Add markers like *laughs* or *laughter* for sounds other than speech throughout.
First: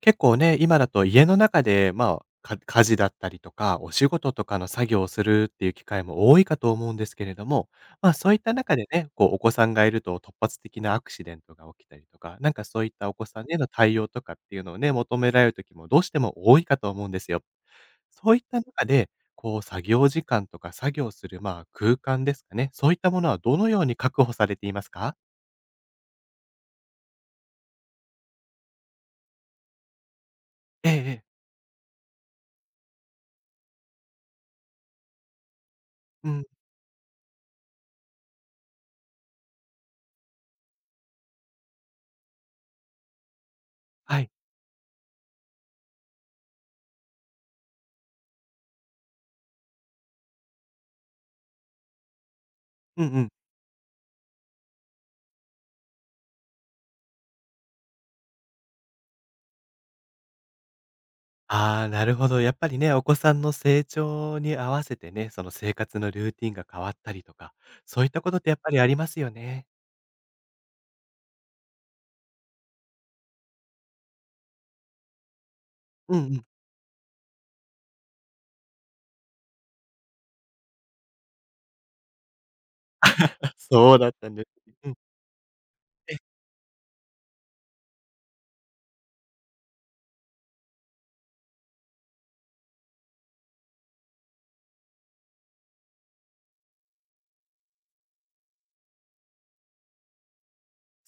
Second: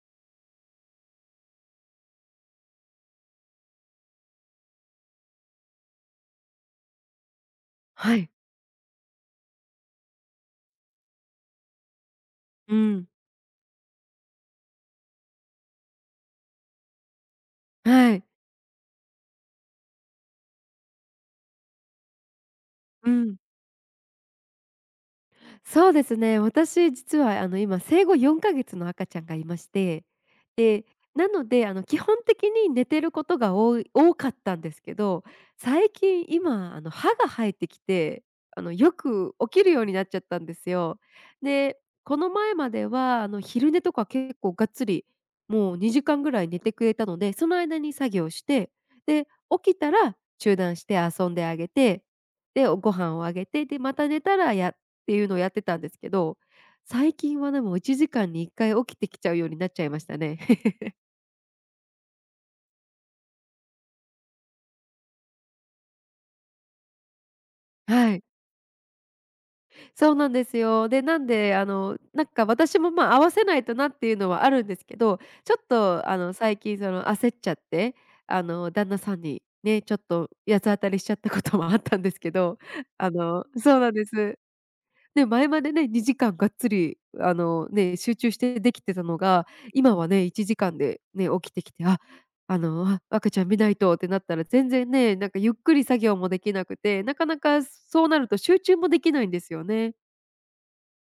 結構ね、今だと家の中で、まあ、家事だったりとか、お仕事とかの作業をするっていう機会も多いかと思うんですけれども、まあ、はそい。ういった中でね、こう、お子さんがいると突発的なアクシデントが起きたりとか、なんかうそういったん。お子さんへの対応とかっていうのをね、求められる時もどうしても多いかと思うんですよ。はい。そういった中で、こう、作業時間とか作業する、まあ、空間ですかね、そういったうものん。はどのように確保されていますか？そうですね。私実は今生後4か月の赤ちゃんがいまして、で、ええええ。なので基本的に寝てることが多かったんですけど、最近うん、今あの歯が生えてきて、よく起きるようになっちゃったんですよ。で、この前まではあの昼寝とかはい。結構がっつりもう2時間ぐらい寝てくれたので、その間に作業して、で、起きたら中断して遊んであげて、で、ごうん飯うをん。あげて、で、また寝たらやていうのをやってたんですけど、最近はでも1時間に1回起きてきちゃうようになっちゃいましたね。*laughs* ああ、なるほど。やっぱりね、お子さんの成長に合わせてね、その生活のルーティンが変わったりとか、そういっはたい。ことってやっぱりありますよね。そうなんですよ。で、なんで、なんか私も、ま、合わせないとなっていうのはあるんですけど、ちょっと、うあんうの、ん。*laughs* 最近その焦っちゃって、旦那さんにね、ちょっと八つ当たりしちゃったこともあったんですけど、あ、そうなんそうでだったんす。です。うん。ね、前までね、2時間がっつり、ね、集中してできてたのが、今はね、1時間でね、起きてきて、赤ちゃん見ないとってなったら全然ね、なんかゆっくり作業もできなくて、なかなかそうなると集中もできないんですよね。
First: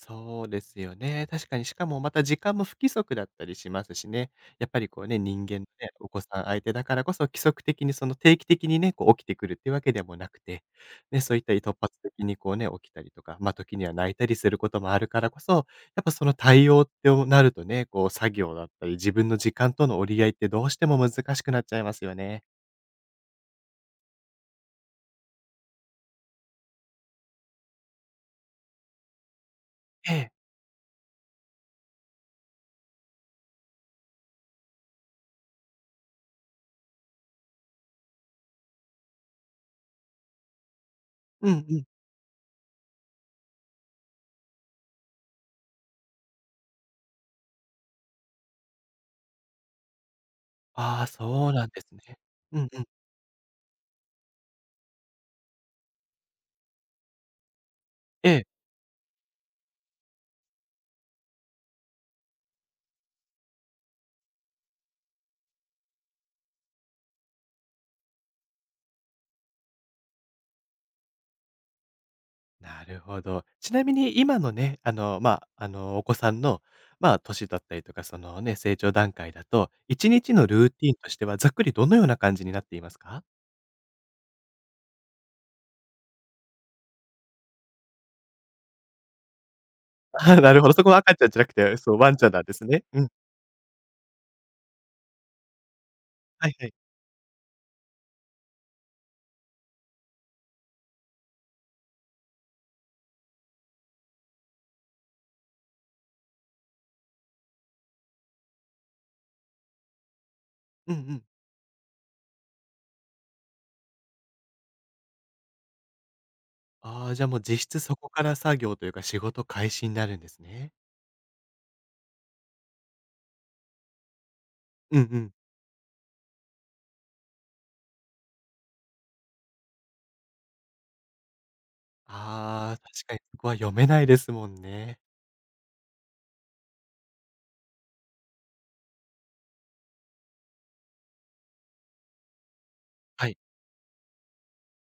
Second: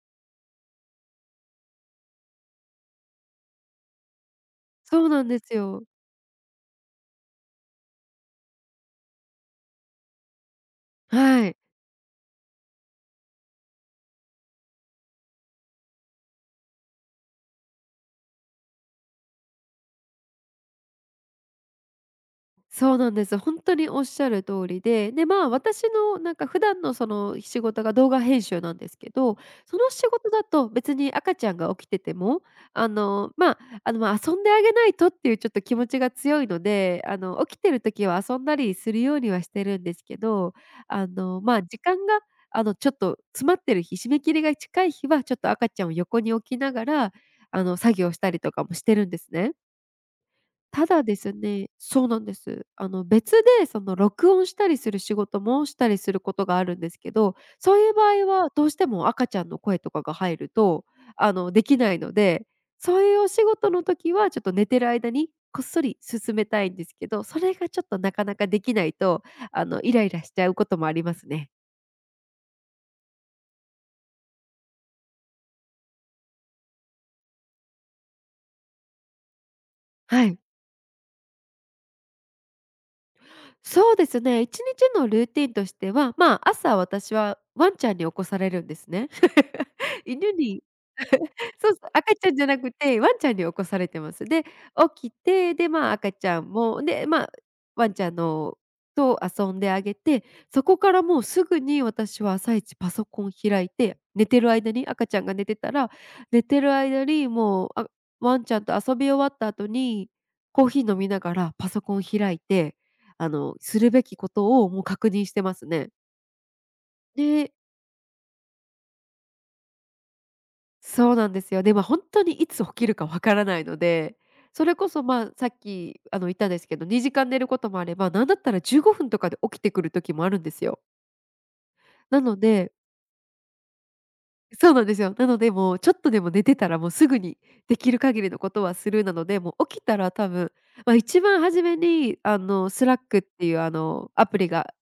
そうですよね。確かに、しかもまた時間も不規則だったりしますしね。やっぱりこそううね、なんで人す間のよ。ね、お子さん相手だからこそ、規則的にその定期的にね、こう起きてくるっていうわけでもなくて、ね、そういっはたい。突発的にこうね、起きたりとか、ま、時には泣いたりすることもあるからこそ、やっぱその対応ってなるとね、こう作業だったり、自分の時間との折り合いってどうしても難しくなっちゃいますよね。そうなんです。本当におっしゃる通りで、で、まあ、私のなんか普段のその仕事が動画編集なんですけど、その仕え事え。だと別に赤ちゃんが起きてても、あの、まあ、遊んであげないとっていうちょっと気持ちが強いので、起きてる時は遊んだりするようにはしてるんですけど、うんう時ん。間が、ちょっと詰まってる日、締め切りが近い日はちょっと赤ちゃんを横に置きながら、作業したりとかもしてるんですね。たあだあ、ですそうなんねですそうね。なんでうす。んうん。別でその録音したりする仕事もしたりすることがあるんですけど、そういう場合えはえ、どうしても赤ちゃんの声とかが入ると、できないので、そういうお仕事の時はちょっと寝てる間にこっそり進めたいんですけど、それがちょっとなかなかできないと、イライラしちゃうこともありますね。なるほど。ちなみに今のね、あの、まあ、あの、お子さんの、まあ、年だったりとか、そのね、成長段階だと、1は日い。のルーティンとしてはざっくりどのような感じになっていますか？そうですね、1日のルーティンとしては、まあ、朝私はワンちゃんに起こされるんですね。*laughs* 犬ああ、なるに ほど、そこは赤ちゃんじゃなく *laughs* そうて、そう、そう、ワ赤ンちちゃゃんんなじんゃでなすくね。て、うワん。ンちゃんに起こされてます。で、起きて、で、まあ、赤ちゃんはいはい。も、で、まあ、ワンちゃんのと遊んであげて、そこからもうすぐに私は朝一パソコン開いて、寝てる間に赤ちゃんが寝てたら、寝てる間にもう、あ、ワンちゃんと遊び終わった後に、コーヒーうん飲うみなん。がらパソコン開いて、するべきことをもう確認してますね。ああ、じゃあもうで実質そこから作業というか仕事開始になるんですね。そうなんですよ。で、ま、あ本当にいつ起きるかわからないので、それこうんそ、うま、あん。さっき、あの、言ったんですけど、2時間寝ることもあれば、なんだったら15分とかで起きてくる時もあるんですよ。なのでああ、確かにそこは読めないですもんそうなんでね。すよ。なので、もうちょっとでも寝てたら、もうすぐにできる限りのことはするなので、もう起きたら多分、まあ、一番初めに、スラックっはい。ていう、アプリが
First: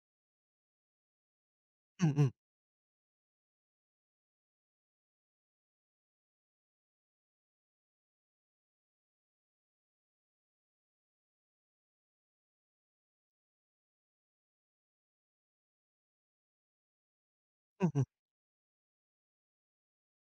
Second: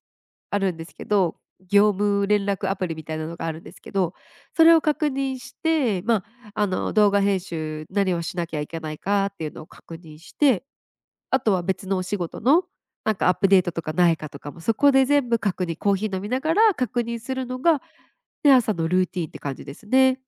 あるんですけど、業うんう務ん。連絡アプリみたいなのがあるんですけど、それを確認して、動画編集、何をしなきゃいけないかっていうのを確認して、あとは別のお仕事の、なんかアップデートとかないかとかも、そこで全部確認コーヒー飲みながら確認するのが、うんうん。ね、朝のルーティーンって感じですね。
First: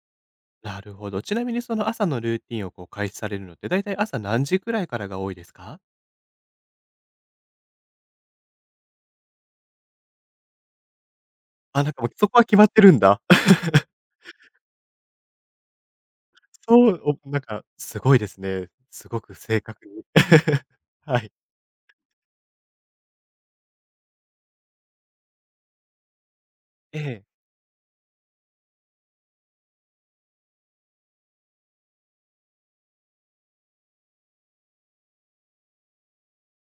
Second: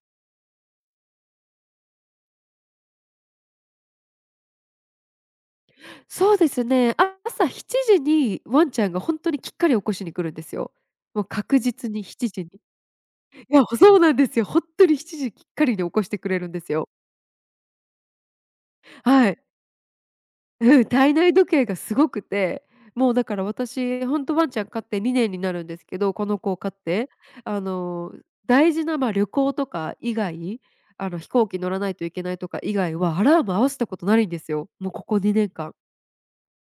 なるほど。ちなみにその朝のルーティンをこう開始されるのって、だいたい朝何時くらいからが多いですか？そうですね、あ朝7時にワンちゃんが本当にきっかり起こしに来るんですよ。もう確あ、な実んかにもうそ7こは時に。決まってるんだ。*laughs* いや、そうなんですよ。本当に7時きっかりに起こしてくれるんですよ。そう、なんかすごいですね。すごはくい。正確に。*laughs* うん、体はい。内時計がすごくて、もうだから私、ほんとワンちゃん飼って2年になるんですけど、この子を飼っえて、え。あの、大事な、ま、旅行とか以外、飛行機乗らないといけないとか以外は、アラーム合わせたことないんですよ。もうここ2年間。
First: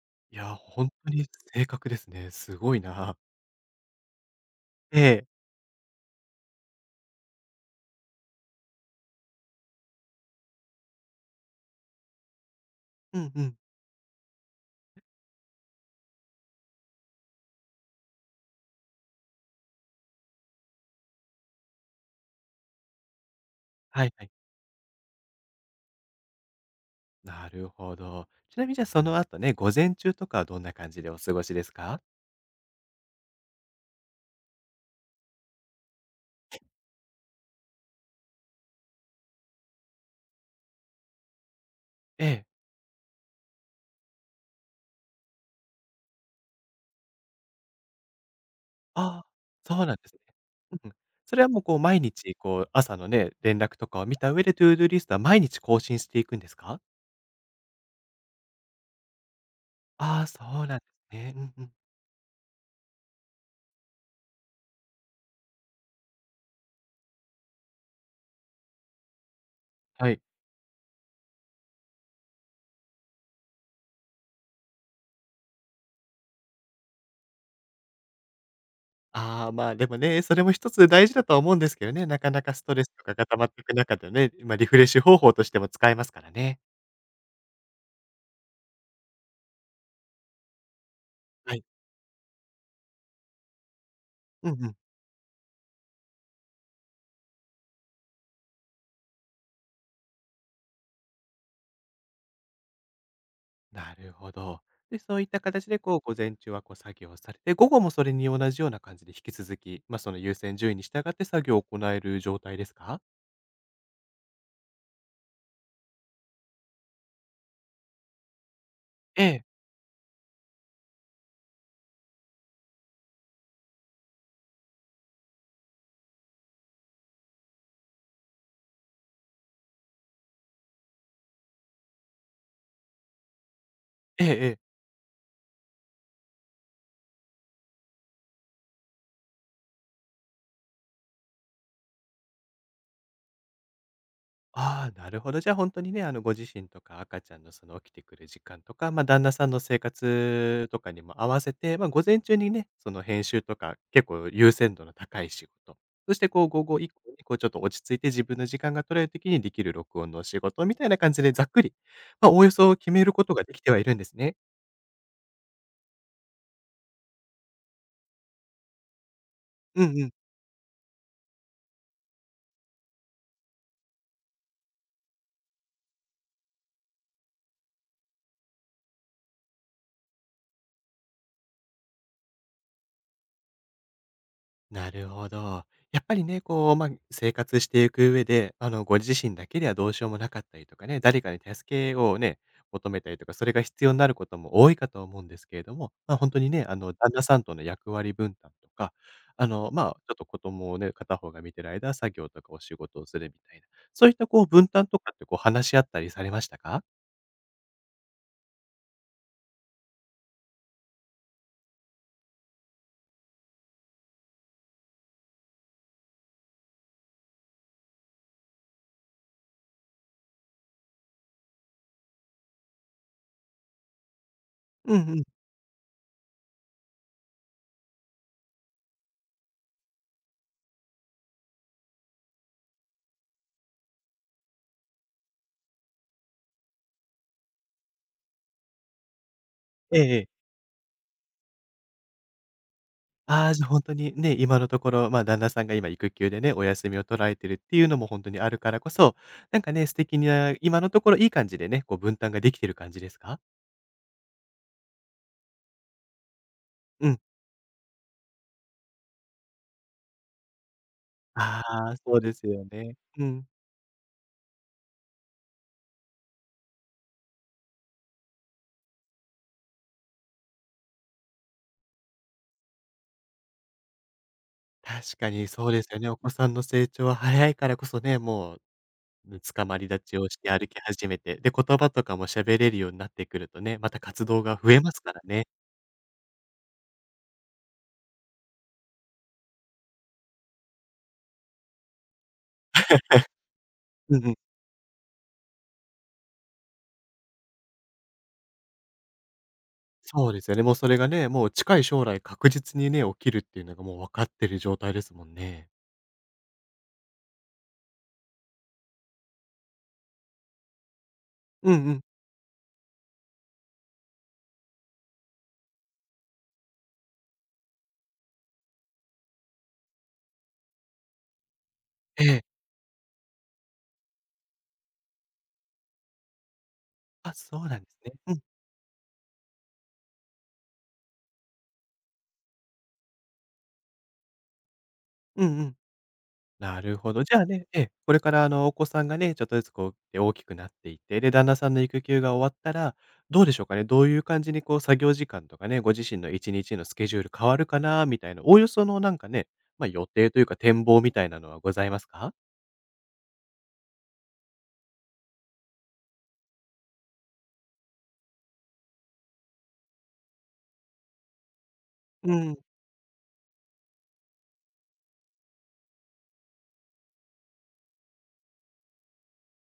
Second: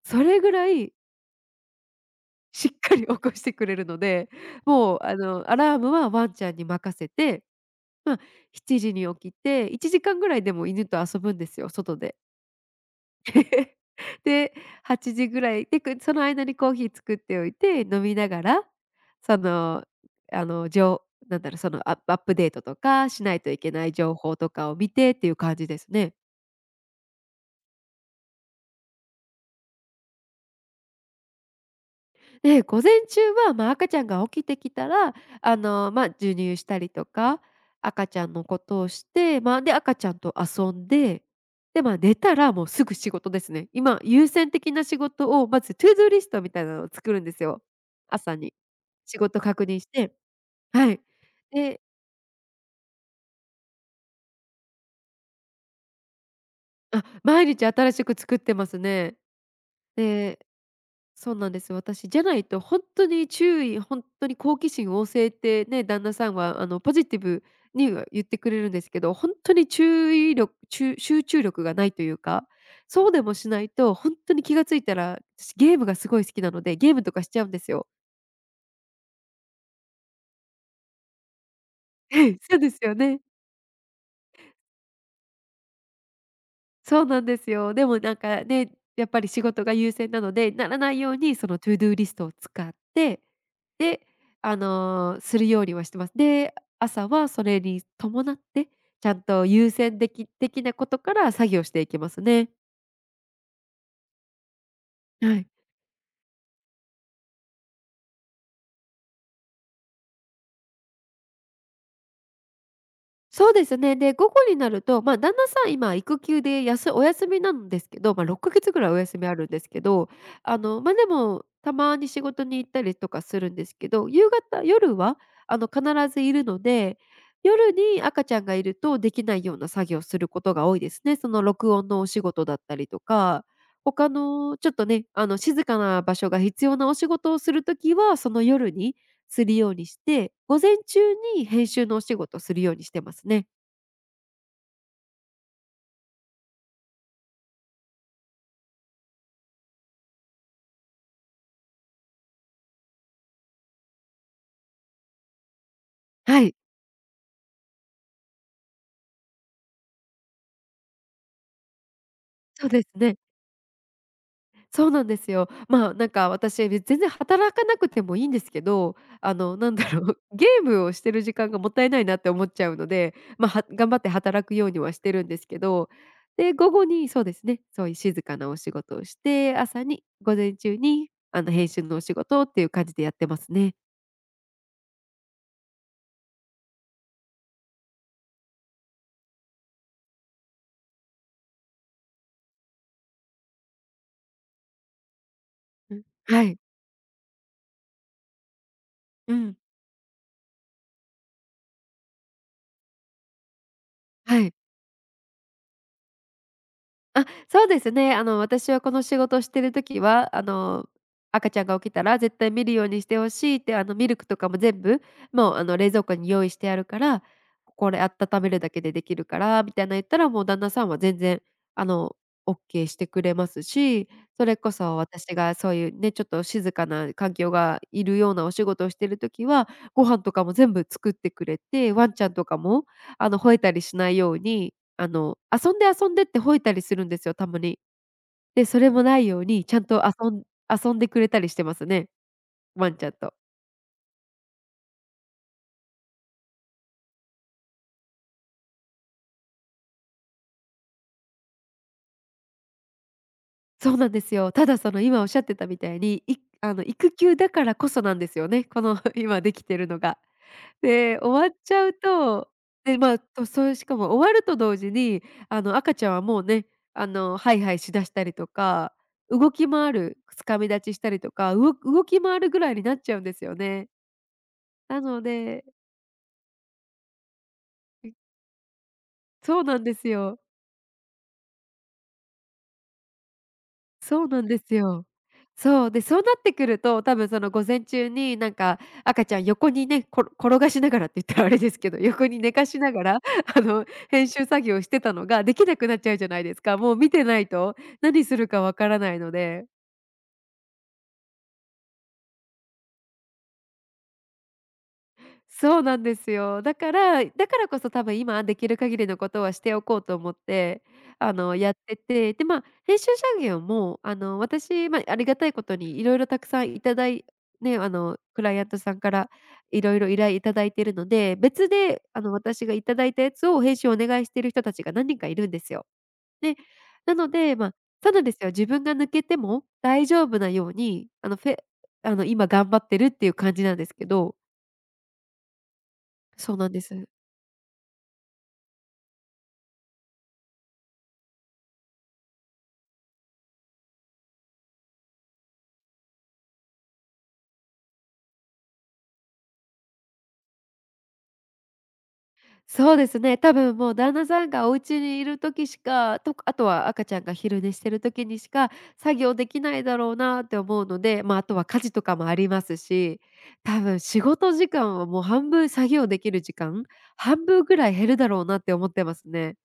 そいれぐや、ら本い当に正確ですね。すしっごいかりな。起こしてくれるので、もう、えあえ。の、アラームはワンちゃんに任せて、ま、7時に起きて、1時間ぐらいでも犬と遊ぶんですよ、外で。うんうん。*laughs* で、8時ぐらいで、その間にコーヒー作っておいて、飲みながら、その、あの、じょうなんだろう、アップデートとかしないといけないはい情はい。報とかを見てっていう感じですね。なるほど。ちなみにじゃあその後ね、午前中とかはどんな感じでお過ごしですか？で、午前中は、まあ、赤ちゃんが起きてきたら、まあ、授乳したりとか、赤ちゃんのことをして、まあ、で、赤ちゃんと遊んで、で、まあ、寝えたえ。らもうすぐ仕事ですね。今、優先的な仕事をまずトゥ do リストみたいなのを作るんですよ、朝に。仕ああ、事確認そうしなんですて、ね。うんうはん。い。それはもうこうで、毎日こう朝のね、連絡とかを見た上で To do リストは毎日更新していくんですか？あ、毎日新しく作ってますね。ああー、で、そうなんですね。そううなんんでうん。す私じゃないと本当に好奇心旺盛ってね、旦那さんはあのポジティブには言ってくれるんですけど、本当には注い。意力ちゅ集中力がないというか、そうでもしないと本当に気がついたら、私ゲームがすごい好きなので、ゲームとかしちゃうんですよ。ああ、まあ、でもね、それも一つ大事だとは思うんですけどね、なかな *laughs* かそうスでトすレスよとかね。が溜まっていく中でね、ま、リフレッシュ方法としても使えますからね。そうなんですよ。でもなんかね、やっぱり仕事が優先なので、ならないようにそはのい。トゥードゥーリストを使って、で、うあんうん。の、するようにはしてます。で、朝はそれに伴って、ちゃんと優先的なことから作業していきますね。なるほど。で、そういっはたい。形でこう午前中はこう作業をされて、午後もそれに同じような感じで引き続き、ま、その優先順位に従って作業を行える状態ですか？そうですね。で、午後になると、まあ、旦那さん今育休でお休みなんですけど、まあ、6か月ぐらいお休えみあえ。るんですけど、まあ、でも、たまに仕事に行ったりとかするんですけど、夕方夜は、必ずいるので、夜に赤ちゃんがいるとできないような作業をすることが多いですね。その録音のお仕事だったりとか、他えええのえ。ちょっとね、あの、静かな場所が必要なお仕事をするときは、その夜にするようにして、午前中に編集のお仕事をするようにしてますね。ああ、なるほど。じゃあ、本当にね、あの、ご自身とか赤ちゃんの、その、起きてくる時間とか、まあ、旦那さんの生活とかにも合わせて、まあ、午前中にね、その、編集とか結構優先度の高い仕事、そして、はこう、い、午後以降に、こう、ちょっと落ち着いて自分の時間が取れる時にできる録音のお仕事みたいな感じでざっくり、まあ、おおよそうそです決めるね。ことができてはいるんですね。そうなんですよ。まあ、なんか私、全然働かなくてもいいんですけど、なんうだんろうん。う *laughs*、ゲームをしてる時間がもったいないなって思っちゃうので、ま、頑張って働くようにはしてるんですけど、で、午後にそうですね、そういう静かなお仕事をして、午前中に、編集のお仕事っていう感じでやってますね。なるほど。やっぱりね、こう、ま、あ生活していく上で、あの、ご自身だけではどうしようもなかったりとかね、誰かに助けをね、求めたりとか、それが必要になることも多いかと思うんですけれども、うん、ま、あ本当はにい。ね、あの、旦那さんとの役割分担とか、うあん、の、ま、あちょっと子供をね、片方が見てる間、作業とかお仕事をするみたいな、そういったはこうい。分担とかってこう話し合ったりされましたか？あ、そうですね。私はこの仕事をしてるときは、赤ちゃんが起きたら絶対見るようにしてほしいって、ミルクとかも全部、もう、あの、冷蔵庫に用意してあるから、これ温めるだけでできるからみたいな言ったら、もう旦那さんは全然、あの、オッケーしてくれますし、それこうそんう私ん。がそういうね、ちょっと静かな環境がいるようなお仕事をしてるときは、ご飯とかも全部作ってくれて、ワンちゃんとかも、吠えたりしないように遊んで遊んでって吠えたりするんですよ、たまに。で、それもないように、ちゃんえとえええ。遊ん遊んでくれたりしてますね、ワンちゃんと。ああ、じゃ、ほんにね、今のところ、ま、旦那さんが今育休でね、お休みを取られてるっていうのも本当にあるからこそ、なんかね、素敵な、今のところいい感じでね、こう分担ができてる感じですか？そうなんですよ。ただその今おっしゃってたみたいに、いあの、う育ん。休だからこそなんですよね、この *laughs* 今できてるのが。で、終わっあちゃうあ、そうですと、よね。で、まあ、うと、ん。そういうしかも終わると同時に、赤ちゃんはもうね、ハイハイしだしたりとか、動き回る、つかみ立ちしたりとか、動き回るぐらいになっちゃうんですよね。な確のかにでそうですよね。お子さんの成長は早いからこそね、もう、つそかうまなんりで立すちをしよ。て歩き始めて、で、言葉とかも喋れるようになってくるとね、また活そう動なんがで増すえますよ。からね。そう、で、そうなってくると、多分その午前中になんか赤ちゃん横にね、転がしながらって言ったらあれですけど、横に寝かしながら、*laughs* うん編うん。集作業してたのができなくなっちゃうじゃないですか。もう見てないと、何するかわからないので。そうですよね。もうそれがね、もう近い将来確実にね、起きるっていうのがもう分かってる状態ですもんね。そうなんですよ。だからこそ多分今できる限りのことはしておこうと思って、うやんっうてん。て、で、まあ、編集者業も、私、まあ、ありがたいことにいろいろたくさんいただいね、あの、クライアントさんからいろいろ依頼いただいてるので、別で、ええ。私がいただいたやつを編集お願いしてる人たちが何人かいるんですよ。で、なのあ、で、そうまあ、なんですそね。うなんでうすん。よ。自分が抜けても大丈夫なように、あの、フェあの、今頑張ってるっていう感じなんですけどうんうん。そうなんなでるす。ほど。じゃあね、ええ、これからあの、お子さんがね、ちょっとずつこう、で大きくなっていって、で、旦那さんの育休が終わったら、どうでしょうかね、どういう感じにこう、作業時間とかね、ご自身の1日のスケジュール変わるかなみたいな、おおよそのなんかね、まあ、予定というか展望みたいなのはございますか？そうですね、多分もう旦那さんがお家にいる時しか、とあとは赤ちゃんが昼寝してる時にしか作業できないだろうなって思うので、まあ、あとは家事とかもうありん。ますし、多分仕事時間はもう半分作業できる時間、半分ぐらい減るだろうなって思ってますね。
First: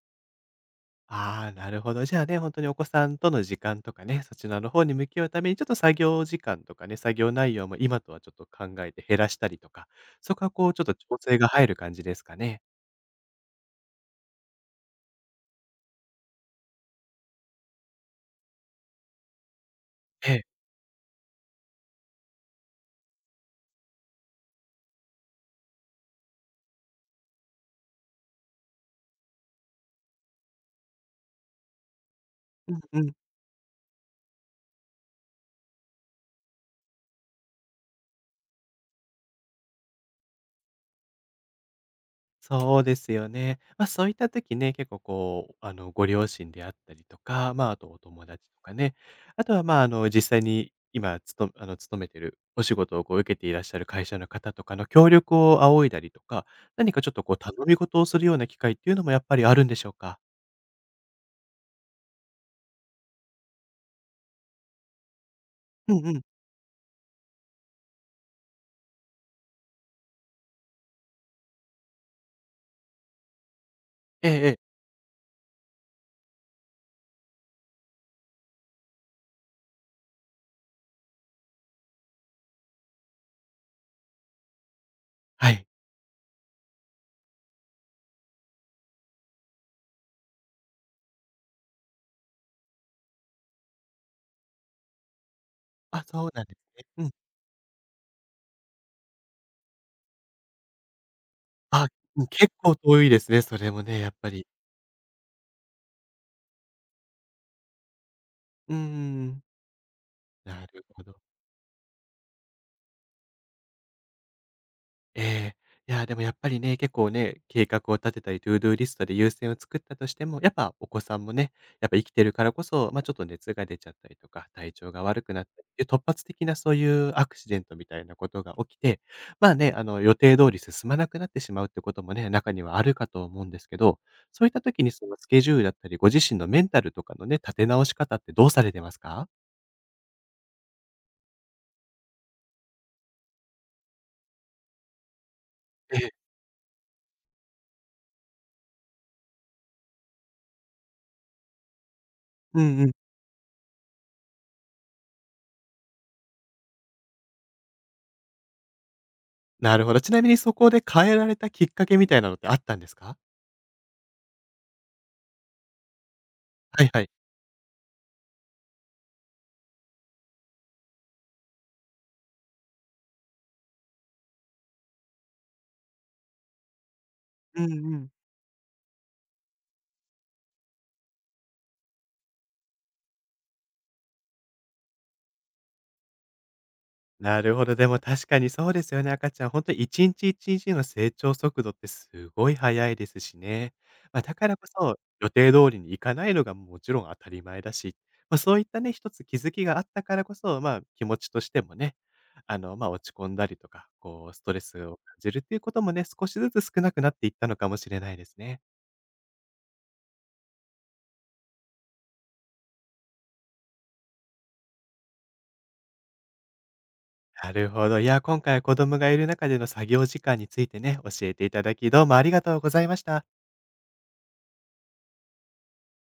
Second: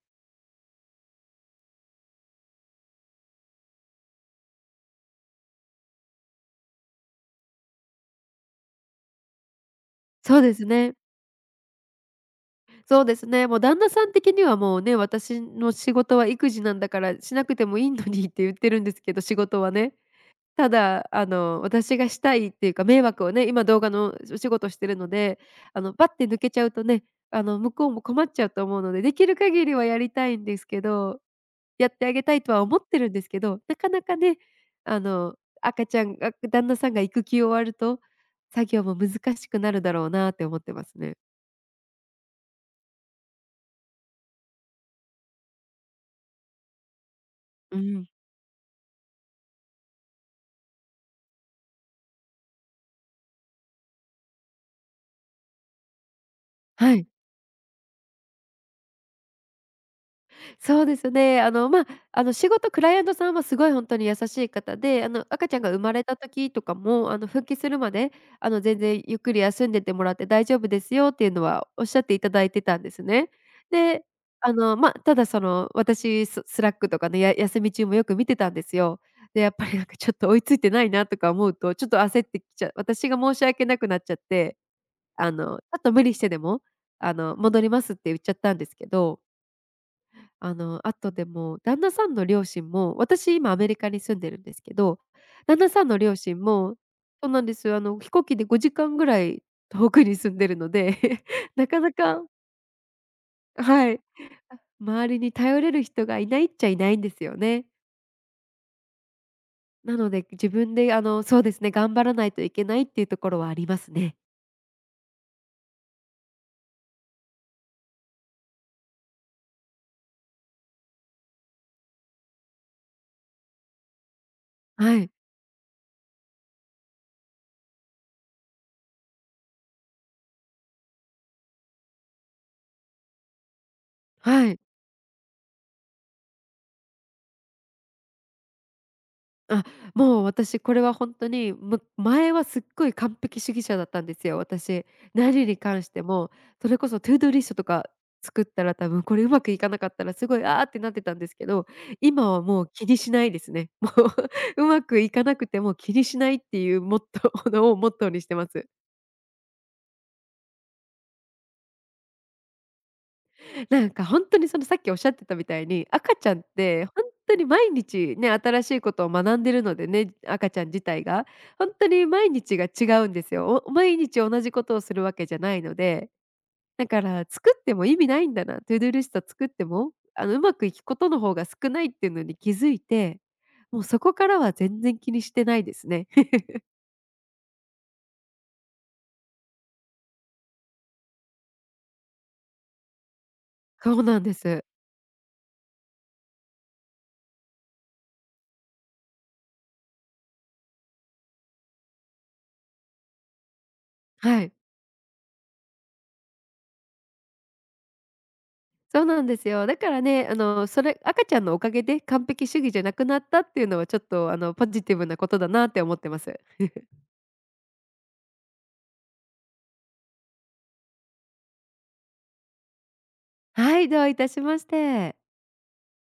ああ、なるほど。じゃあね、本当にお子さんとの時間とかね、そちらの方に向き合うために、ちょっと作業時間とかね、作業内容も今とはちょっと考えて減らしたりとか、そそうこはですこうちょっとね。調整が入る感じですかね？そうですね。もう旦那さん的にはもうね、私の仕事は育児なんだからしなくてもいいのにって言ってるんですけど、仕事はね。ええ。ただ、私がしたいっていうか、迷惑をね、今動画のお仕事してるので、バッて抜けちゃうとね、向こうも困っちゃうと思うので、できる限りはやりたいんですけど、やってあげたいとはう思んってうるんん。ですけど、なかなかね、あの、赤ちゃんが旦那さんが育休終わると、作業も難しくなるだろうなって思ってますね。そうですよね。ま、そういった時ね、結構こう、あの、ご両親であったりとか、まあ、あうとおん。友達とかね、あとは、まあ、あの、実際に今あの、勤めてるお仕事をこう受けていらっしゃる会社の方とかの協力を仰いだりとか、何はかい。ちょっとこう頼み事をするような機会っていうのもやっぱりあるんでしょうか？そうですね。仕事クライアントさんはすごい本当に優しい方で、赤ちゃんが生まうれんうたん。時とかも、復帰するまで、全然ゆっくり休んでてもらって大丈夫ですよっていうのはおっしゃっていただいてたんですね。で、ええええ。ただその、私、スラックとかの休み中もよく見てたんですよ。で、やっぱりなんかちょっと追いついてないなとか思うと、ちょっと焦ってきちゃう私が申し訳なくなっちゃって、はちょい。っと無理してでも、戻りますって言っちゃったんですけどあとでも、旦那さんの両親も、私今アメリカに住んでるんですけど、旦那さんのあ、両そう親なんですもね。うん。そうなんです。飛行機で5時間ぐらい遠くに住んでるので、*laughs* なかあ、なうかん、結構遠いですね、それもはね、い、やっぱり。周りに頼れる人がいないっちゃいないんですよね。うんうんうん。なので、自な分るでほど。そうですね、頑張らないといけないっていうところはありますね。ええ。いや、でもやっぱりね、結構ね、計画を立てたり、ToDo リストで優先を作ったとしても、やっぱお子さんもね、やっぱ生きてるからこそ、ま、ちょっと熱が出ちゃったりとか、体調はがい、悪くなったりっていう突発的なそういうアクシデントみたいなことが起きて、まあね、あの、予定通り進まなくなってしまうってこともね、中にはあるかと思うんですけど、そうはいっい。た時にそのスケジュールだったり、ご自身のメンタルとかのね、立て直し方ってどうされてますか？あ、もう私これは本当に、前はすっごい完璧主義者だったんですよ、私。何に関しえてえ。も、それこそ To do リストとか作ったら多分これうまくいかなかったらすごい、ああってなってたんですけど、今はうもうんう気ん。にしないですね。もう *laughs* うまくいかなくても気にしないっていうモットー *laughs* のをモットーにしてます。なるほど。ちなみにそこで変えられたきっかけみたいなのってあったんですか？なんか本当にそのさっきおっしゃってたみたいに、赤ちゃんっはていは本い。当に毎日ね、新しいことを学んでるのでね、赤ちゃん自体が。本当に毎日が違うんですよ。毎日同じことをするわけじゃないので、だから作うっんても意う味ん。ないんだな、トゥードゥリスト作っても、うまくいくことの方が少ないっていうのに気づいて、もうそこからは全然気にしてないですね。*laughs* なるほど。でも確かにそうですよね。赤ちゃん、本当に1日1日の成長速度ってすごい早いですしね。そうまなあ、んでだからす。こそ、予定通りにいかないのがもちろん当たり前だし、まあ、そういったね、一つ気づきがあったからこそ、まあ、気持ちとしてもね、あの、まあ、落ち込んだりとか、こうはストい。レスを感じるっていうこともね、少しずつ少なくなっていったのかもしれないですね。そうなんですよ。だからね、それ赤ちゃんのおかげで完璧主義じゃなくなったっていうのはちょっとポジティブなことだなって思ってます。なるほど。いや、今回は子供がいる中での作業時間についてね、教えていただき、どうもありがとうございました。はい、どういたしまして。